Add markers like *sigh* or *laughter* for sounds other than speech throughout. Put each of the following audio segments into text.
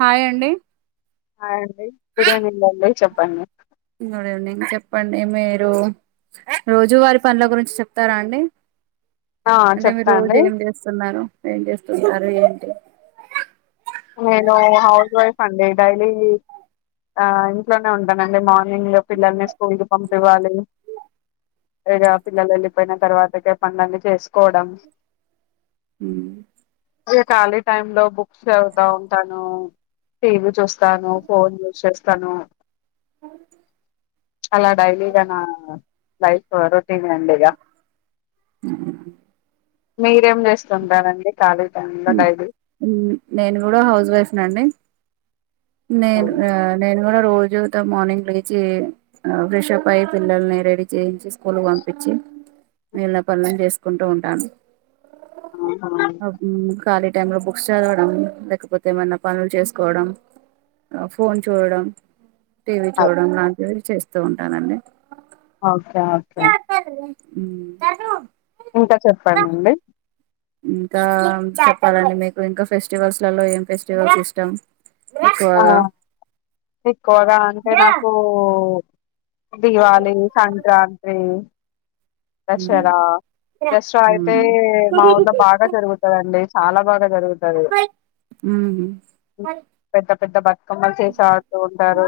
Hi అండి hi అండి good evening అండి చెప్పండి గుడ్ ఈవెనింగ్ చెప్పండి మీరు రోజువారి పనులు గురించి చెప్తారా అండి ఆ అంటే మీరు చెప్తా రోజు అండి ఏం చేస్తున్నారు ఏం చేస్తున్నారు ఏం అంట నేను హౌస్ వైఫ్ అండి డైలీ ఆ ఇంట్లోనే ఉంటానండి మార్నింగ్ లో పిల్లల్ని స్కూల్ కి పంపివ్వాలి లేదా పిల్లలు వెళ్ళిపోయిన తర్వాతకే పనులన్నీ చేసుకోవడం మ్మ్. ఇ ఖాళీ టైమ్ లో బుక్స్ ఆ ఉంటాను టీవీ చూస్తాను ఫోన్ యూస్ చేస్తాను అ అలా డైలీగా నా లైఫ్ రొటీన్ అండిగ అ మీరేం చేేస్తుంటరండి కాలీ టైం లొ డైలీ కూడ హౌస్ వైఫ్ నండి నేను హ్మ్. ఆ నేను మనం రోజుతో మార్నింగ్ లేచి ఫ్రెష్ప్ అయి పిల్లల్ని రెడీ చేయించి స్కూల్కి పంపించి మేలిన పనులను చేసుకుంటూ ఉంటాను ఆహా ఆ, మ్, ఖాళీ టైంలో బుక్స్ చదవడం లేకపోతే ఏమన్నా పనులు చేసుకోవడం ఫోన్ చూడడం టీవీ అ చూడడం లాంటివి చేస్తా ఉంటానండి ఓకే ఓకే ఊ ఇంకా చెప్పండండి ఇంకా చెప్పాలండి మీకు ఇంకా ఫెస్టివల్స్ లలో ఏం ఫెస్టివల్స్ ఇష్టాం ఆ ఎక్కువగా ఎక్కువగా అంటే నాకు ఓ దివాళి, సంక్రాంతి దసరా దసరా అయితే మా ఊర్లో బాగా జరుగుతదండి. చాలా బాగా జరుగుతది. పెద్ద పెద్ద బతుకమ్మలు చేసి ఆడుతూ ఉంటారు.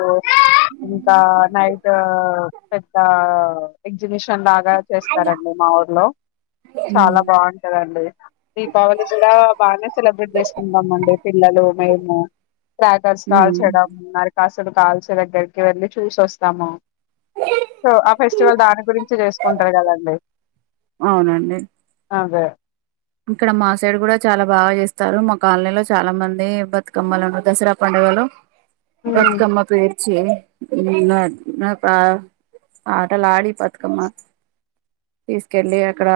ఇంకా నైట్ పెద్ద ఆ ఎగ్జిబిషన్ లాగ చేస్తారండి మా ఊర్లో చాలా బాగుంటదండి. దీపావళి కూడా బాగనే సెలబ్రేట్ చేసుకుంటామండి పిల్లలు, మేము క్రాకర్స్ కాల్చడము నర అసలు కాల్చే దగ్గరికి వెళ్ళి చూసొస్తాము సో ఆ ఫెస్టివల్ దాని గురించి చేసుకో కొంటరు కదండి అవునండి అదే ఇక్కడ మా సైడ్ కూడా చాలా బాగా చేస్తారు మా కాలనీలో చాలా మంది బతుకమ్మలను దసరా పండుగలో హ్మ్. బతుకమ్మ పేర్చి ఆటలు ఆడి బతుకమ్మ తీసుకెల్లి అక్కడ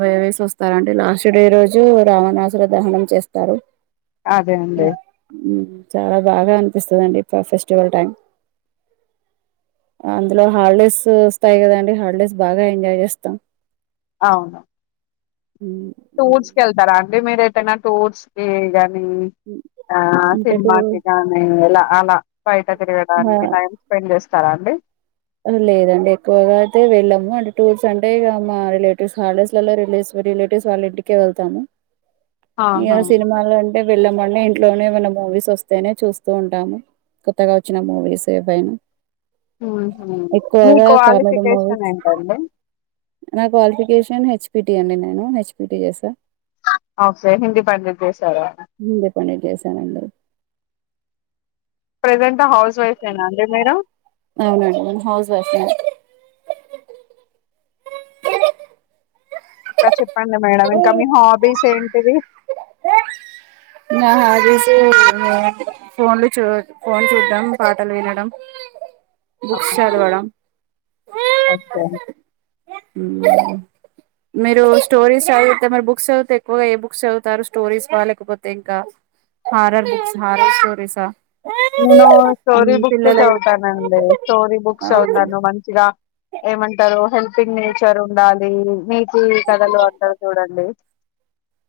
వ వేసి వస్తారండి లాస్ట్ డే రోజు రావణాసుర దహనం చేస్తారు అదే అండి చాలా బాగా అనిపిస్తదండి ఫ ఫెస్టివల్ టైం. అందులో హాల్డేస్ వస్తాయి కదండి హాల్డేస్ బాగా ఎంజాయ్ చేస్తాం. అవును టూర్స్ కెళ్తార అం అంటే మీరు ఎటైన టూర్స్ కి గానీ ఉ ఆ ఇంతకు సినిమాకిగానీ ఎలా అల బయటకి ఆ తిరగడానికి టైమ్ స్పెండ్ చేస్ స్తారా అండి లేదండి ఎక్కువగా అయితే వెళ్ళము. అంటే టూర్స్ అంటే ఇగ మా రిలేటివ్స్ హాల్ డేస్ లలో రిలేస్ రిలేటివ్స్ వాళ్ళ ఇంటికే వెళ్తాము. ఆహా ఏం సినిమాలో అం వెళ్ళమండి ఇంట్లోనే ఏమైనా మూవీస్ వస్తేనే చూస్తూ ఉంటాము కొత్తగా వచ్చిన మూవీస్ ఏవైనా ఉహు మీ ఎక్కువగా కామెడీ క్వాలిఫికేషన్ మూవీస్ ఏంటండి నా క్వాలిఫికేషన్ హెచ్ పిటి అండి నేను హెచ్పిటి చేసా ఓకే హిందీ పండిట్ చే హిందీ పండిట్ చేశానండి ప్రజెంట్ హౌస్ వైఫె్ న అండి మీరు అవునండి నేను హౌస్ వైఫ్ నే ఇంక చెప్పండి మేడం ఇంక మీ హాబీస్ ఏంటివి నా హాబీస్ ఫోన్లు చూ ఫోన్ చూడం పాటలు వినడం బుక్స్ ఆహా! చదవడం ఓకే మీరు స్టోరీస్ చదివితే మరి బుక్స్ చదివితే ఎక్కువగా ఏ బుక్స్ చదువుతారు స్టోరీస్ వ లేకపోతే ఇంక హారర్ బుక్స్ హారర్ స్టోరీసా నేను స్టోరీ మ్మ్ బుక్స్ పిల్లలై చదువుతానండి స్టోరీ బుక్స్ అవునా చవుతాను మంచిగ ఏమంటారు హెల్పింగ్ నేచర్ ఉండాలి నీ తి కథలు అంటరు చూడండి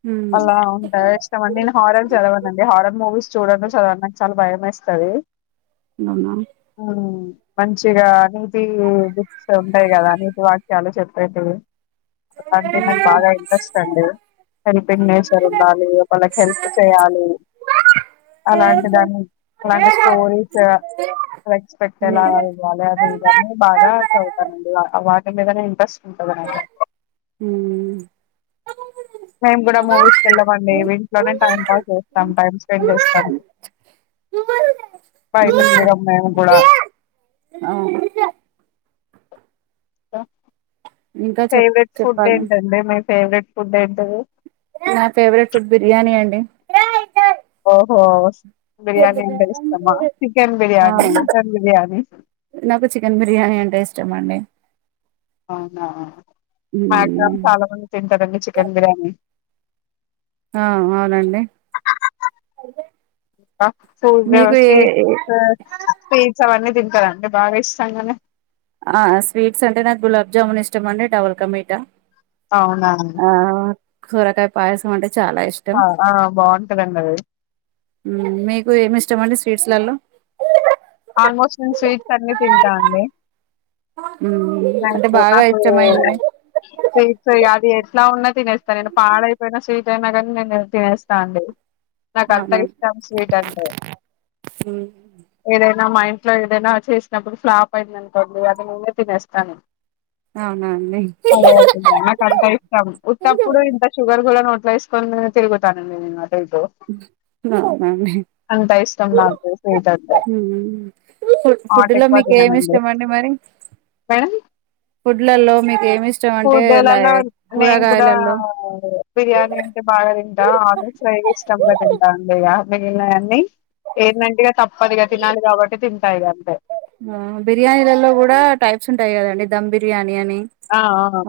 మ్మ్ అలా ఉంటే ఇష్టమండి నేను హారర్ చదవనండి హారర్ మూవీస్ చూడను చదవను నాకు చాలా భయం ఎస్ స్తది అవునా అ మంచిగా నీతి బుక్స్ ఉంటాయి కదా నీతి వాక్యాలు చెప్పేటివి అంటే నాకు బాగా ఇంట్రెస్ట్ అండి హెల్పింగ్ నేచర్ ఉండాలి ఒకలికి వాళ్ళకి హెల్ప్ చేయాలి అలాంటి దాన్ని అలాంటి స్టోరీస్ రెస్పెక్ట్ ఎలా మ్మ్ ఇవ్వాలి అవి ఇవి అని బాగా చదువుతానండి వాటి మీదనే ఇంట్రస్ట్ ఇంత మ్మ్ మేము కూడా మూవీస్కి వెళ్ళమండి ఇంట్లోలోనే టైం పాస్ చేస్తాం టైమ్ స్పెండ్ చేస్తాం బయట తిరగం మేము కూడా అవును ఇంక ఇంకా చెప్ ఫేవరెట్ ఫుడ్ చెప్పాలి ఏంటండి మేకు ఫేవరెట్ ఫుడ్ ఏంటిది నా ఫేవరెట్ ఫుడ్ బిర్యానీ అండి ఓహో స్ బిర్యానీ అవునా మటన్ బిర్యానీ నాకు చికెన్ బిర్యానీ అంటే ఇష్టమండి. అవునా మ్యాక్సిమమ్ చాలా మంది తింటారండి చికెన్ బిర్యానీ ఆ అవునండి సూ మీకు వ్యవస్ ఏ స్ సవా తింటారండి బాగా ఇష్టంగానే ఆ స్వీట్స్ అంటే నాకు గులాబ్ జామున్ ఇష్టం అండి డబుల్ కమటా అవునా సొరకాయ పాయసం చాలా ఇష్టం ఆ ఆ, బాగుంటదండి అది మీకు ఏమి ఇష్టం అండి స్వీట్స్ లలో ఆల్మోస్ట్ నేన్ స్వీట్ తన్ని తింటా అండి అంటే నాకు బాగా నాకు ఇష్టమైంది చేచ్చ ఇగ అది అదె ట్లా ఉన్నా తినేస్తాను నేను పాడయిపోయిన స్వీట్ అయినా కానీ నేను తినేస్తా అండి నాక అంతా అవునా ఇష్టం స్వీట్ అంటే ఏదై నా మా ఇంట్లో ఏదైనా చేసినప్పుడు ఫ్లాప్ అయింది అనుకోండి అది నేనే తినేస్ స్తను అవునా అండి పడేయకుండా నాకు అంత ఇష్టం ఉత్తప్పుడు ఇంత షుగర్ కూడా నో ట్లో వేసుకొని తిరుగుతానండి నేను అటు ఇటు అవునండి అంత ఇష్టం నాకు స్వీట్ అంటే ఫు హాట్ ఫుడ్లో ఎక్కువ మీకు ఏమి తిననండి ఇష్టమండి మరి మేడం ఫుడ్లలో మీకు ఏమి ఇష్టం అంటే లై ఫుడ్లలో నేను కూడా కూరగాయలలో బిర్యానీ అంటే బాగా తింటాను ఆమోట్ ఇష్టంంగా తింటా అండి మిగిలినయాన్ని ఏంటంటేగా తప్పదిగా తినాలి కాబట్టి తింటాయి అంతే బిర్యానీలలో కూడా టైప్స్ ఉంటాయి కదండి దమ్ బిర్యానీ అని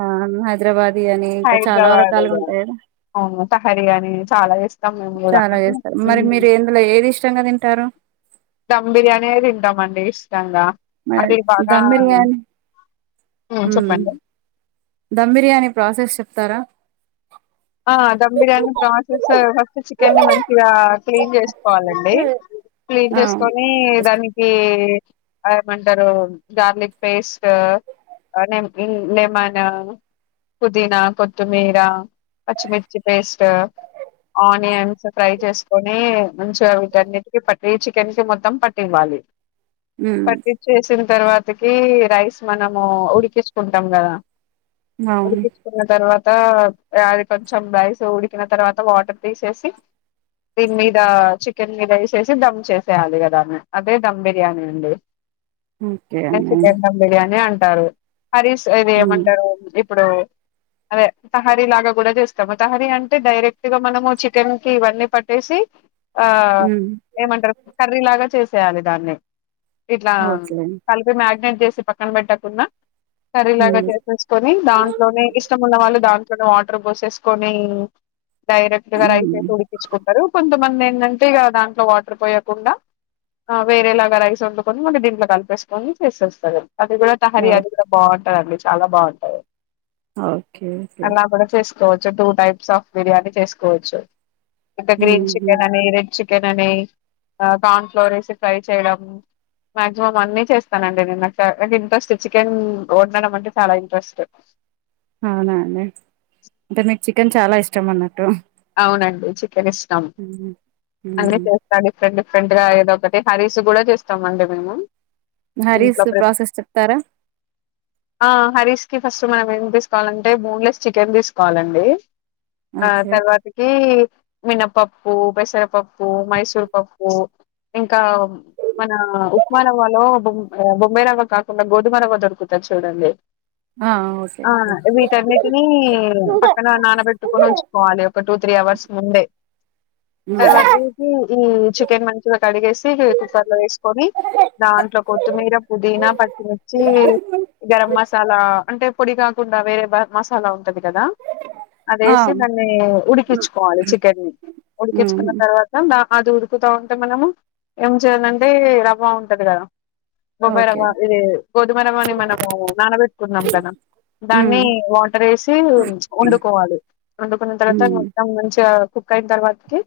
ఆ హైదరాబాద్ అని ఇంకా చాలా హైదరాబాద్ రకాలుగా ఇగ ఉంటాయి అవును తహరి అని చాలా చేస్తాం మేము కూడా చాలా అంటే చేస్తారు మరి మ్, మీరు ఎందులో ఏది ఇష్టంగా తింటారు మ్ బిర్యానీ తింటాం అండి ఇష్టంగా మ అది బాగా దమ్ బిర్యానీ మ్, చెప్పండి దధమ్ బిర్యానీ ప్రాసెస్ చెప్తారా ఆ ధమ్ బిర్యానీ ప్రాసెస్ ఫస్ట్ చికెన్ని ని మంచిగా క్లీన్ చేసుకోవాలండి క్లీన్ ఆ చేసుకొని దానికి ఏమంటారు గార్లిక్ పేస్ట్ లెమన్ పుదీనా కొత్తిమీర పచ్చిమిర్చి పేస్ట్ ఆనియన్స్ ఫ్రై చేసుకొని మంచిగా వీటన్నిటికి పట్టి చికెన్ కి మొత్తం పట్టివ్వాలి మ్మ్ పట్టిసింది తర్వాతకి రైస్ మనము ఉడికించుకుంటాం కదా అవును ఉడికిించుకున్న తర్వాత ఆ కొంచెం రైస్ ఉడికిన తర్వాత వాటర్ తీసేసి దీని మీద చికెన్ మీద వేసేసి దమ్ చేసేయాలి కదామె అదే దమ్ బిర్యానీ అండి ఓకే న అండి ఎ బిర్యానీ అంట సారు హరీస్ ఇది మ్మ్ ఏమంటారు ఇప్పుడు అదే సహారీలాగా కూడా చేస్తాము తహారీ అంటే డైరెక్ట్ గా మనము చికెన్ కి ఇవన్నీ పట్టేసి ఆ మ్మ్ ఏమంటారు కర్రీ లాగా చేసి ాలిదాన్నే ఇట్లా ఓకే కల్ మ్యాగ్నెట్ చేసి పక్కన పెట్టకుంన్నా కర్రీలాగా మ్మ్ చేసేసుకొని దాంట్లోనే ఇష్టము ఉన్న వాళ్ళు దాంట్లోనే వాట టర్ పోసేసుకొని డైరెక్ట్ గా రైస్ వేసి మ్మ్ ఉడికించుకుంటారు కొంచెం కొంతమంది ఏంటంటే ఇక దాంట్లో వాటర్ పోయకుండా వేరేలాగా రైస్ వండుకొని మళ్ళీ దీంట్లో కలిపేసుకొని చేసేస్తారు అది కూడా తహారీ అది కూడా బాగుంటది అండి చాలా బాగుంటాయి ఓకే ఓకే చేసుకోవచ్చు టూ టైప్స్ ఆఫ్ బిర్యానీ చేసుకోవచ్చు ఇంకా గ్రీన్ ఉహు. చికెన్ అని రెడ్ చికె చికెన్ అని కార్న్ ఫ్లోర్ వేసి ఫ్రై చేయడం మాక్సిమం అన్ని చేస్తానండి నేను నాకు చ నా ఇంట్రెస్ట్ చికెన్ వండడం అంటే చాలా ఇంట్రెస్ట్ అవునా అండి అంటే మీకు చికెన్ చాలా ఇష్టం అన్నట్టు అవునండి చి కెన్ ఇష్టం ఉహు, అన్ని ఉహు. చేస్తా డిఫరెంట్ డిఫరెంట్ డిఫరెంట్ గా ఏదొ ఒకటి హరీస్ కూడా చేస్తామ అండి మేము హరీస్ ఇంట్లో ప్ర ప్రాసెస్ చెప్తారా ఆ హరీస్ కి ఫస్ట్ మనం ఏం తీసుకోవాలింటే బోన్లెస్ చికెన్ తీసుకోవాలండి ఆ ఓకే తర్వాత ఈ మినపప్పు పెసరపప్పు మైసూర్ పప్పు ఇంకా మన ఉప్మా రవ్వలో బొంబాయి రవ్వ కాకుండా గోధుమ ర్వ దొరుకుతాది చూడండి ఆ, ఓకే ఆ ఓకే వీటన్నిటిని పక్కన నానబెట్టుకొని ఉంచుకోవాలి టూ త్రీ అవర్స్ ముందే ఉమ్. తర్వాత ఈ చికెన్ మంచిగా కడిగేసి కుక్కర్ లో వేసుకొని దాంట్లో కొత్తిమీర పుదీనా పచ్చిమిర్చి గరం మసాలా అంటే పొడి కాకుండా వేరే మసాలా ఉ టది కదా ఆ, అదేసి దాన్ని ఉమ్, ఉడికించుకోవాలి చికెన్ ని ఉడికించుకున్న ఉమ్, తర్వాత అది ఉడుకుతా ఉంటే మనము ఏం చేయాలంటే రవ్వ ఉంటది కదా బొంబాయి ఓకే రవ్వ ఇది గోధుమ రవ్వ అని మనము నానబెట్టుకున్నాం కదా ఉమ్, దాన్ని వాటర్ వేసి వండుకోవాలి వండుకున్న తర్వాత ఒకసారి ఉమ్, మొత్తాం మంచిగా కుక్ అయిన తర్వాతకి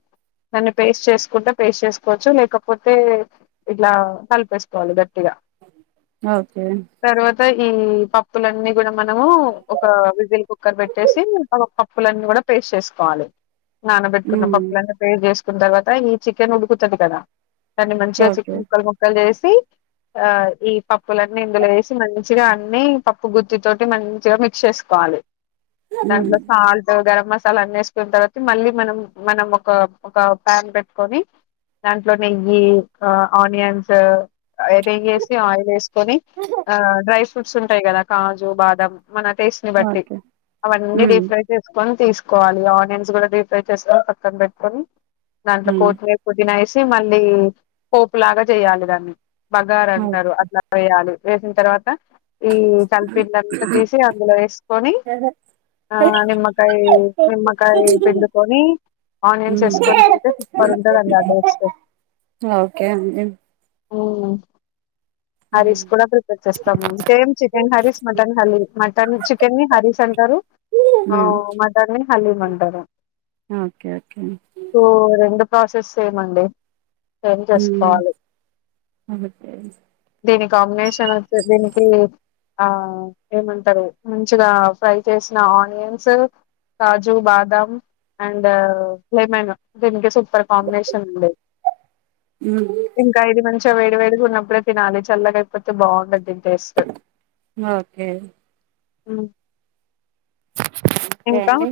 దాన్ని పేస్ట్ చేసుకుంటే పేస్ట్ చేసుకోవచ్చు లేకపోతే ఇట్లా కలిపేసుకోవాలి గట్టి ఓకే తర్వాత ఈ పప్పులన్నీ కూడా మనము ఒక విజిల్ కుక్కర్ పెట్టేసి పప్పులన్నీ కూడా పేస్ట్ చేసు కోవాలి నానబెట్టుకున్న ఉమ్, పప్పులన్ని పేస్ట్ చేసు కున్న తర్వాత ఈ చికెన్ ఉడుకుతది కదా దాన్ని మంచిగా ఓకే చికెన్ ముక్కలు ముక్కలు చేసి పే ఆ ఈ పప్పులన్నీ ఇందులో వేసి మంచిగా అన్ని పప్పు గుత్ది తోటి మంచిగా మిక్స్ చేసుకోవాలి. ఉమ్, దాంట్లో సాల్ట్ గరం మసాలా చలా అ తర్వాత మళ్ళీ మనం మనం ఒక ఒక ప్యాన్ పెట్టుకొని దాంట్లో నెయ్యి ఆనియన్స్ చేేసి ఆయిల్ వేసుకొని ఆ డ్రై ఫ్రూట్స్ ఉంటాయి కదా కాజు బాదం మన టేస్ట్ ని బట్టి ఓకే అవన్నీ ఉమ్, డీప్ ఫ్రై చేసుకొని తీసుకు కోవాలి న్స్ కూడా డీ ఫ్రై చేస్కొని పక్కన పెట్టుకొని దాంట్లో ఉమ్, కోటమెరా పుదినా వేసే మళ్ళీ పోపులాగా చేయాలి దాన్ని బగార ఓ- అంటారు అట్లా చేయాలి వేసిన తర్వాత ఈ కలిపిడ్లంతా తీసి అందులో వేసుకొని ఆ నిమ్మకాయ నిమ్మకా పిండుకొని ఆనియన్స్ ఉమ్. వేసుకొని తింటె సపర్ ఉంటందండి ఆ టేస్ట్ ఓకే అండి అవును హలీం ఉమ్. కూడా ప్రిపేర్ చేస్తాం సేమ్ చికెన్ హలీం మటన్ హలీ మటన్ చికెన్ ని హరీస్ అంటారు ఉమ్, మటన్ని ని హలీ అంటారు ఓకే ఓకే ఓ రెండు ప్రాసెస్ సేమ్ అండి *inaudible* ఉమ్, సంసుకోవాలి ఓకే దీనికి కాంబినేషన్ వచ్చి దీనికి ఆ ఏమంటరూ మంచిగా ఫ్రై చేసిన ఆనియన్స్ కాజు బా బ అండ్ లెమన్ ర్ కాంబినేషన్ ఉండంది ఉమ్, ఇంకా ఇది మని చెం వేడి వేడిగా ఉన్నప్పుడే తినాలి చల్లగా అయిపోతే బాగుండది ఓకే అ కే అండి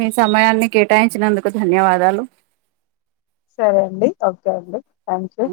మీ సమయాన్ని కేటాయించినందుకు ధన్యవాదాలు సరే అండి ఓకే అండి థ్యాంక్యూ